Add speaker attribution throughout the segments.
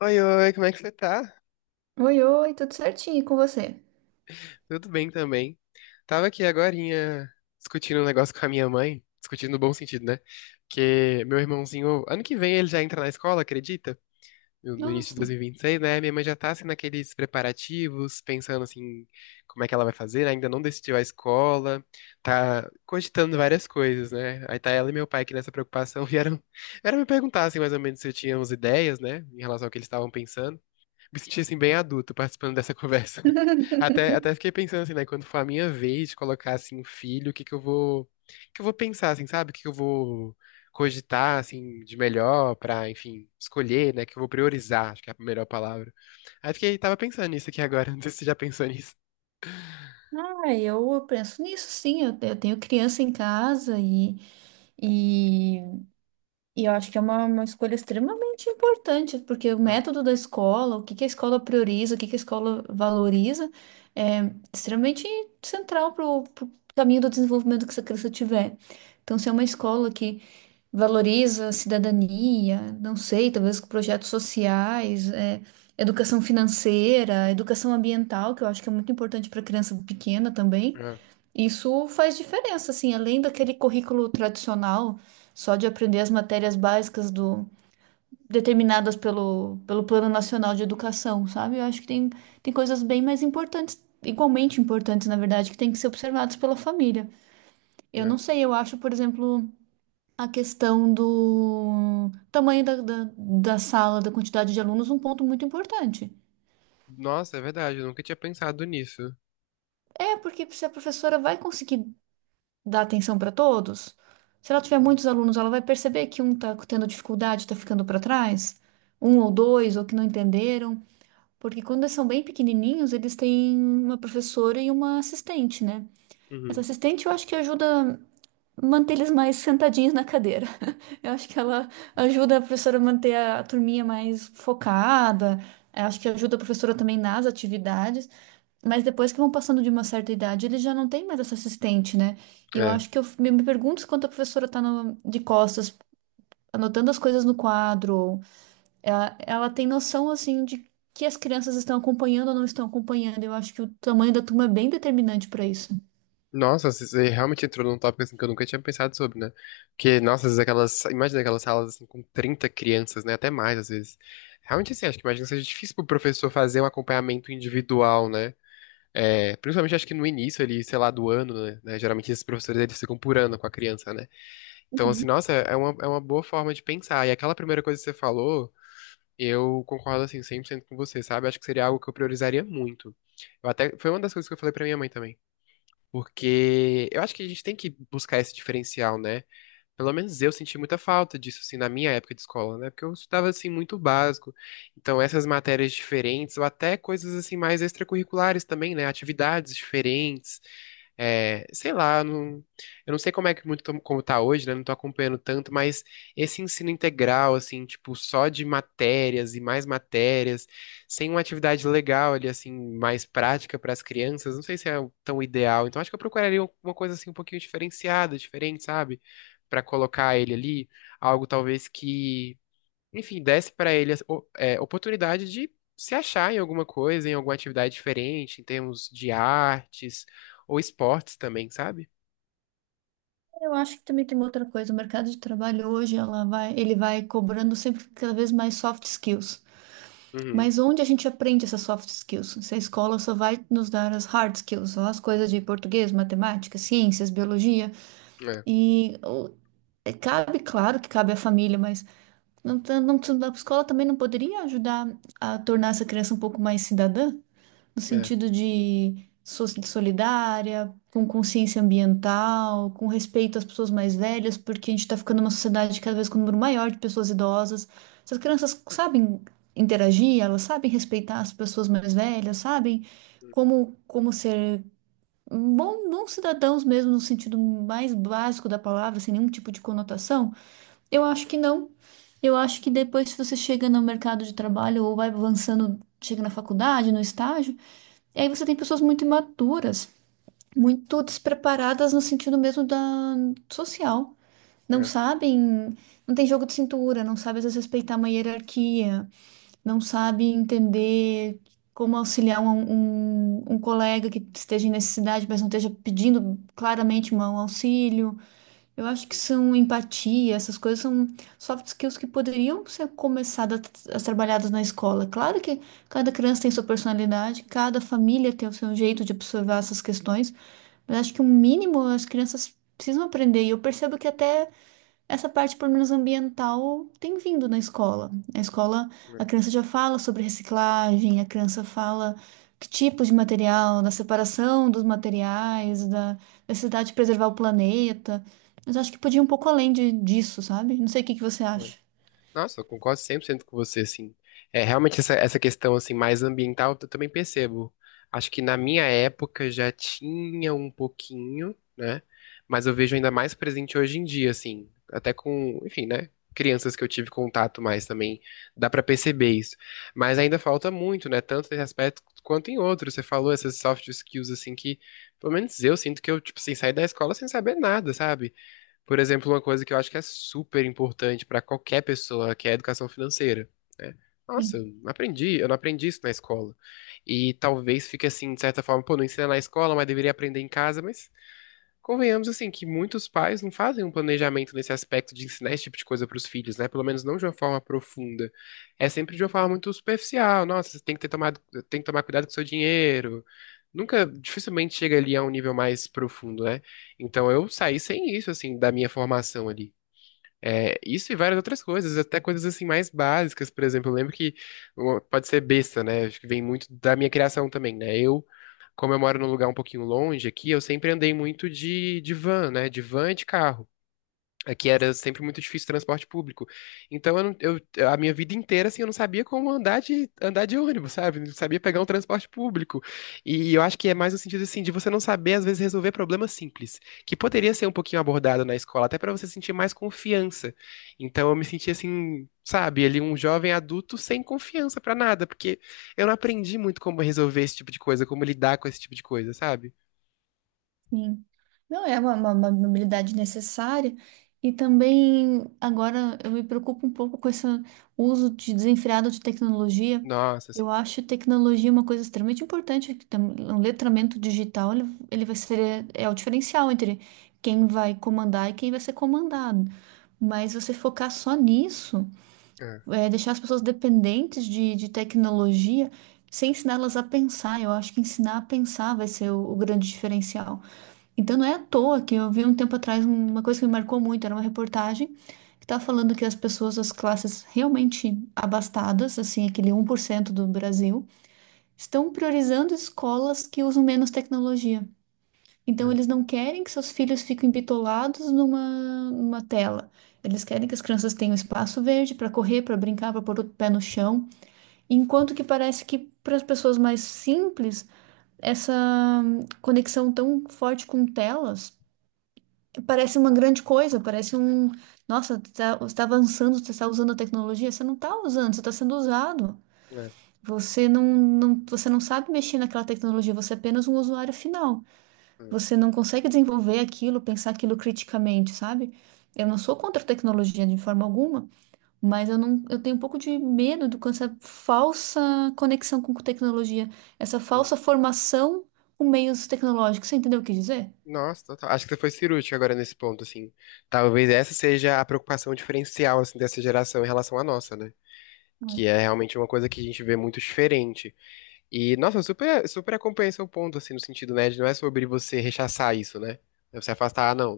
Speaker 1: Oi, oi, como é que você tá?
Speaker 2: Oi, oi, tudo certinho e com você?
Speaker 1: Tudo bem também. Tava aqui agorinha discutindo um negócio com a minha mãe, discutindo no bom sentido, né? Porque meu irmãozinho, ano que vem ele já entra na escola, acredita? No início de
Speaker 2: Nossa.
Speaker 1: 2026, né? Minha mãe já tá assim naqueles preparativos, pensando assim, como é que ela vai fazer, né? Ainda não decidiu a escola, tá cogitando várias coisas, né? Aí tá ela e meu pai que nessa preocupação vieram, vieram me perguntar assim mais ou menos se eu tinha umas ideias, né? Em relação ao que eles estavam pensando. Me senti assim bem adulto participando dessa conversa. Até, até fiquei pensando assim, né, quando for a minha vez de colocar assim um filho, o que que eu vou, o que eu vou pensar assim, sabe? O que que eu vou cogitar assim de melhor pra, enfim, escolher, né, que eu vou priorizar, acho que é a melhor palavra. Aí fiquei tava pensando nisso aqui agora, não sei se você já pensou nisso.
Speaker 2: Ah, eu penso nisso, sim. Eu tenho criança em casa e, e eu acho que é uma escolha extremamente importante, porque o
Speaker 1: Ah,
Speaker 2: método da escola, o que que a escola prioriza, o que que a escola valoriza, é extremamente central para o caminho do desenvolvimento que essa criança tiver. Então, se é uma escola que valoriza a cidadania, não sei, talvez com projetos sociais, educação financeira, educação ambiental, que eu acho que é muito importante para criança pequena também.
Speaker 1: ah,
Speaker 2: Isso faz diferença, assim, além daquele currículo tradicional, só de aprender as matérias básicas do determinadas pelo, pelo Plano Nacional de Educação, sabe? Eu acho que tem coisas bem mais importantes, igualmente importantes, na verdade, que têm que ser observadas pela família. Eu
Speaker 1: ah.
Speaker 2: não sei, eu acho, por exemplo, a questão do tamanho da sala, da quantidade de alunos, um ponto muito importante.
Speaker 1: Nossa, é verdade, eu nunca tinha pensado nisso.
Speaker 2: É, porque se a professora vai conseguir dar atenção para todos, se ela tiver muitos alunos, ela vai perceber que um está tendo dificuldade, está ficando para trás, um ou dois, ou que não entenderam. Porque quando eles são bem pequenininhos, eles têm uma professora e uma assistente, né? Essa
Speaker 1: Uhum.
Speaker 2: assistente eu acho que ajuda. Manter eles mais sentadinhos na cadeira. Eu acho que ela ajuda a professora a manter a turminha mais focada, eu acho que ajuda a professora também nas atividades, mas depois que vão passando de uma certa idade, eles já não têm mais essa assistente, né? E eu
Speaker 1: É.
Speaker 2: acho que me pergunto se quando a professora está de costas, anotando as coisas no quadro, ou ela tem noção, assim, de que as crianças estão acompanhando ou não estão acompanhando. Eu acho que o tamanho da turma é bem determinante para isso.
Speaker 1: Nossa, você realmente entrou num tópico assim que eu nunca tinha pensado sobre, né? Porque, nossa, às vezes aquelas. Imagina aquelas salas assim com 30 crianças, né? Até mais, às vezes. Realmente, assim, acho que imagina que seja difícil pro professor fazer um acompanhamento individual, né? É, principalmente acho que no início ali, sei lá, do ano, né? Geralmente esses professores eles ficam por ano com a criança, né? Então, assim,
Speaker 2: Uhum.
Speaker 1: nossa, é uma boa forma de pensar. E aquela primeira coisa que você falou, eu concordo, assim, 100 por cento com você, sabe? Acho que seria algo que eu priorizaria muito. Eu até, foi uma das coisas que eu falei pra minha mãe também. Porque eu acho que a gente tem que buscar esse diferencial, né? Pelo menos eu senti muita falta disso, assim, na minha época de escola, né? Porque eu estudava, assim, muito básico. Então, essas matérias diferentes, ou até coisas, assim, mais extracurriculares também, né? Atividades diferentes. É, sei lá, não, eu não sei como é que como tá hoje, né? Não tô acompanhando tanto, mas esse ensino integral, assim, tipo, só de matérias e mais matérias, sem uma atividade legal ali, assim, mais prática para as crianças, não sei se é tão ideal. Então, acho que eu procuraria uma coisa assim um pouquinho diferenciada, diferente, sabe? Para colocar ele ali, algo talvez que, enfim, desse para ele oportunidade de se achar em alguma coisa, em alguma atividade diferente, em termos de artes ou esportes também, sabe?
Speaker 2: Eu acho que também tem uma outra coisa. O mercado de trabalho hoje, ele vai cobrando sempre cada vez mais soft skills.
Speaker 1: Uhum.
Speaker 2: Mas onde a gente aprende essas soft skills? Se a escola só vai nos dar as hard skills, só as coisas de português, matemática, ciências, biologia.
Speaker 1: É,
Speaker 2: E o- cabe, claro que cabe à família, mas não, tá- não, tá- a escola também não poderia ajudar a tornar essa criança um pouco mais cidadã, no
Speaker 1: é,
Speaker 2: sentido de solidária, com consciência ambiental, com respeito às pessoas mais velhas, porque a gente está ficando uma sociedade cada vez com um número maior de pessoas idosas. Essas crianças sabem interagir, elas sabem respeitar as pessoas mais velhas, sabem
Speaker 1: hum,
Speaker 2: como, como ser bom, bons cidadãos mesmo, no sentido mais básico da palavra, sem nenhum tipo de conotação. Eu acho que não. Eu acho que depois, se você chega no mercado de trabalho ou vai avançando, chega na faculdade, no estágio, e aí você tem pessoas muito imaturas, muito despreparadas no sentido mesmo da social. Não
Speaker 1: é,
Speaker 2: sabem, não tem jogo de cintura, não sabem às vezes respeitar uma hierarquia, não sabem entender como auxiliar um colega que esteja em necessidade, mas não esteja pedindo claramente um auxílio. Eu acho que
Speaker 1: hum,
Speaker 2: são empatia, essas coisas são soft skills que poderiam ser começadas a trabalhadas na escola. Claro que cada criança tem sua personalidade, cada família tem o seu jeito de observar essas questões, mas acho que o mínimo as crianças precisam aprender. E eu percebo que até essa parte, pelo menos ambiental, tem vindo na escola. Na escola, a
Speaker 1: é.
Speaker 2: criança já fala sobre reciclagem, a criança fala que tipo de material, da separação dos materiais, da necessidade de preservar o planeta. Mas eu acho que podia ir um pouco além de, disso, sabe? Não sei o que que você
Speaker 1: É.
Speaker 2: acha.
Speaker 1: Nossa, eu concordo 100 por cento com você, assim. É, realmente essa questão, assim, mais ambiental, eu também percebo. Acho que na minha época já tinha um pouquinho, né? Mas eu vejo ainda mais presente hoje em dia, assim. Até com, enfim, né? Crianças que eu tive contato mais também, dá pra perceber isso. Mas ainda falta muito, né? Tanto nesse aspecto quanto em outros. Você falou essas soft skills, assim, que pelo menos eu sinto que eu, tipo, assim, saí da escola sem saber nada, sabe? Por exemplo, uma coisa que eu acho que é super importante para qualquer pessoa, que é a educação financeira. Né? Nossa, eu não aprendi isso na escola. E talvez fique assim, de certa forma, pô, não ensina na escola, mas deveria aprender em casa, mas convenhamos, assim, que muitos pais não fazem um planejamento nesse aspecto de ensinar esse tipo de coisa para os filhos, né? Pelo menos não de uma forma profunda. É sempre de uma forma muito superficial. Nossa, você tem que ter tomado, tem que tomar cuidado com o seu dinheiro. Nunca, dificilmente chega ali a um nível mais profundo, né? Então eu saí sem isso, assim, da minha formação ali. É, isso e várias outras coisas, até coisas, assim, mais básicas. Por exemplo, eu lembro que pode ser besta, né? Acho que vem muito da minha criação também, né? Eu como eu moro num lugar um pouquinho longe aqui, eu sempre andei muito de van, né? De van e de carro. Aqui era sempre muito difícil transporte público. Então, eu, não- eu- a minha vida inteira, assim, eu não sabia como andar de ônibus, sabe? Não sabia pegar um transporte público. E eu acho que é mais no sentido, assim, de você não saber, às vezes, resolver problemas simples, que poderia ser um pouquinho abordado na escola, até para você sentir mais confiança. Então, eu me senti, assim, sabe, ali um jovem adulto sem confiança para nada, porque eu não aprendi muito como resolver esse tipo de coisa, como lidar com esse tipo de coisa, sabe?
Speaker 2: Sim. Não é uma habilidade necessária. E também agora eu me preocupo um pouco com esse uso de desenfreado de tecnologia.
Speaker 1: Nossa,
Speaker 2: Eu
Speaker 1: assim.
Speaker 2: acho tecnologia uma coisa extremamente importante. O letramento digital ele vai ser é o diferencial entre quem vai comandar e quem vai ser comandado. Mas você focar só nisso,
Speaker 1: É,
Speaker 2: deixar as pessoas dependentes de tecnologia, sem ensiná-las a pensar. Eu acho que ensinar a pensar vai ser o grande diferencial. Então não é à toa que eu vi um tempo atrás uma coisa que me marcou muito, era uma reportagem que estava falando que as pessoas das classes realmente abastadas, assim, aquele 1% do Brasil, estão priorizando escolas que usam menos tecnologia. Então
Speaker 1: é,
Speaker 2: eles não querem que seus filhos fiquem bitolados numa, numa tela. Eles querem que as crianças tenham espaço verde para correr, para brincar, para pôr o pé no chão. Enquanto que parece que para as pessoas mais simples, essa conexão tão forte com telas parece uma grande coisa, parece um. Nossa, você está avançando, você está usando a tecnologia, você não está usando, você está sendo usado.
Speaker 1: é,
Speaker 2: Você não sabe mexer naquela tecnologia, você é apenas um usuário final.
Speaker 1: é.
Speaker 2: Você não consegue desenvolver aquilo, pensar aquilo criticamente, sabe? Eu não sou contra a tecnologia de forma alguma, mas eu não, eu tenho um pouco de medo do com essa falsa conexão com tecnologia, essa
Speaker 1: Sim.
Speaker 2: falsa formação com meios tecnológicos. Você entendeu o que dizer?
Speaker 1: Nossa, total. Acho que você foi cirúrgico agora nesse ponto, assim. Talvez essa seja a preocupação diferencial, assim, dessa geração em relação à nossa, né? Que é realmente uma coisa que a gente vê muito diferente. E, nossa, eu super, super acompanho seu ponto, assim, no sentido, né, de não é sobre você rechaçar isso, né? É. Você afastar, ah, não,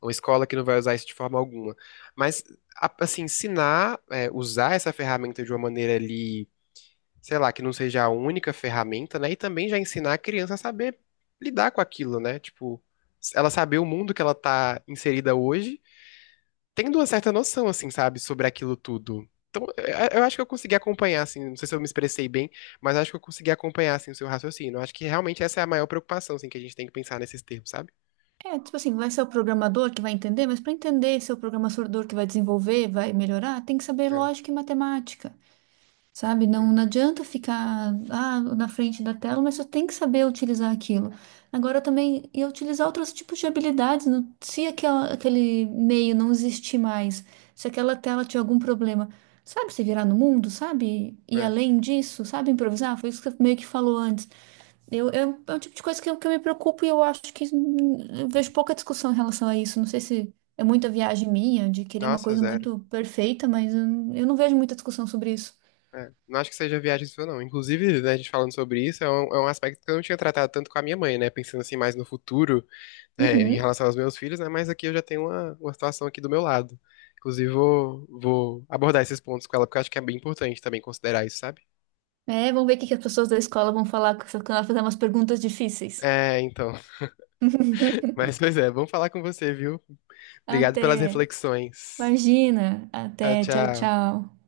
Speaker 1: é uma escola que não vai usar isso de forma alguma. Mas, assim, ensinar, é, usar essa ferramenta de uma maneira ali, sei lá, que não seja a única ferramenta, né? E também já ensinar a criança a saber lidar com aquilo, né? Tipo, ela saber o mundo que ela tá inserida hoje tendo uma certa noção, assim, sabe, sobre aquilo tudo. Então, eu acho que eu consegui acompanhar, assim, não sei se eu me expressei bem, mas acho que eu consegui acompanhar, assim, o seu raciocínio. Eu acho que realmente essa é a maior preocupação, assim, que a gente tem que pensar nesses termos, sabe?
Speaker 2: É, tipo assim, vai ser o programador que vai entender, mas para entender se é o programador que vai desenvolver, vai melhorar, tem que saber
Speaker 1: É,
Speaker 2: lógica e matemática, sabe? Não,
Speaker 1: é,
Speaker 2: não adianta ficar na frente da tela, mas só tem que saber utilizar aquilo. Agora também, e utilizar outros tipos de habilidades, se aquele meio não existir mais, se aquela tela tiver algum problema, sabe se virar no mundo, sabe? E
Speaker 1: é.
Speaker 2: além disso, sabe improvisar? Foi isso que você meio que falou antes. É um tipo de coisa que eu me preocupo e eu acho que eu vejo pouca discussão em relação a isso. Não sei se é muita viagem minha de querer uma
Speaker 1: Nossa,
Speaker 2: coisa
Speaker 1: zero.
Speaker 2: muito perfeita, mas eu não vejo muita discussão sobre isso.
Speaker 1: É. Não acho que seja viagem sua, não. Inclusive, né, a gente falando sobre isso, é um aspecto que eu não tinha tratado tanto com a minha mãe, né? Pensando, assim, mais no futuro, é, em
Speaker 2: Uhum.
Speaker 1: relação aos meus filhos, né? Mas aqui eu já tenho uma situação aqui do meu lado. Inclusive, vou abordar esses pontos com ela, porque eu acho que é bem importante também considerar isso, sabe?
Speaker 2: É, vamos ver o que que as pessoas da escola vão falar quando ela fazer umas perguntas difíceis.
Speaker 1: É, então. Mas, pois é, vamos falar com você, viu? Obrigado pelas
Speaker 2: Até.
Speaker 1: reflexões.
Speaker 2: Imagina.
Speaker 1: Tchau,
Speaker 2: Até. Tchau,
Speaker 1: tchau.
Speaker 2: tchau.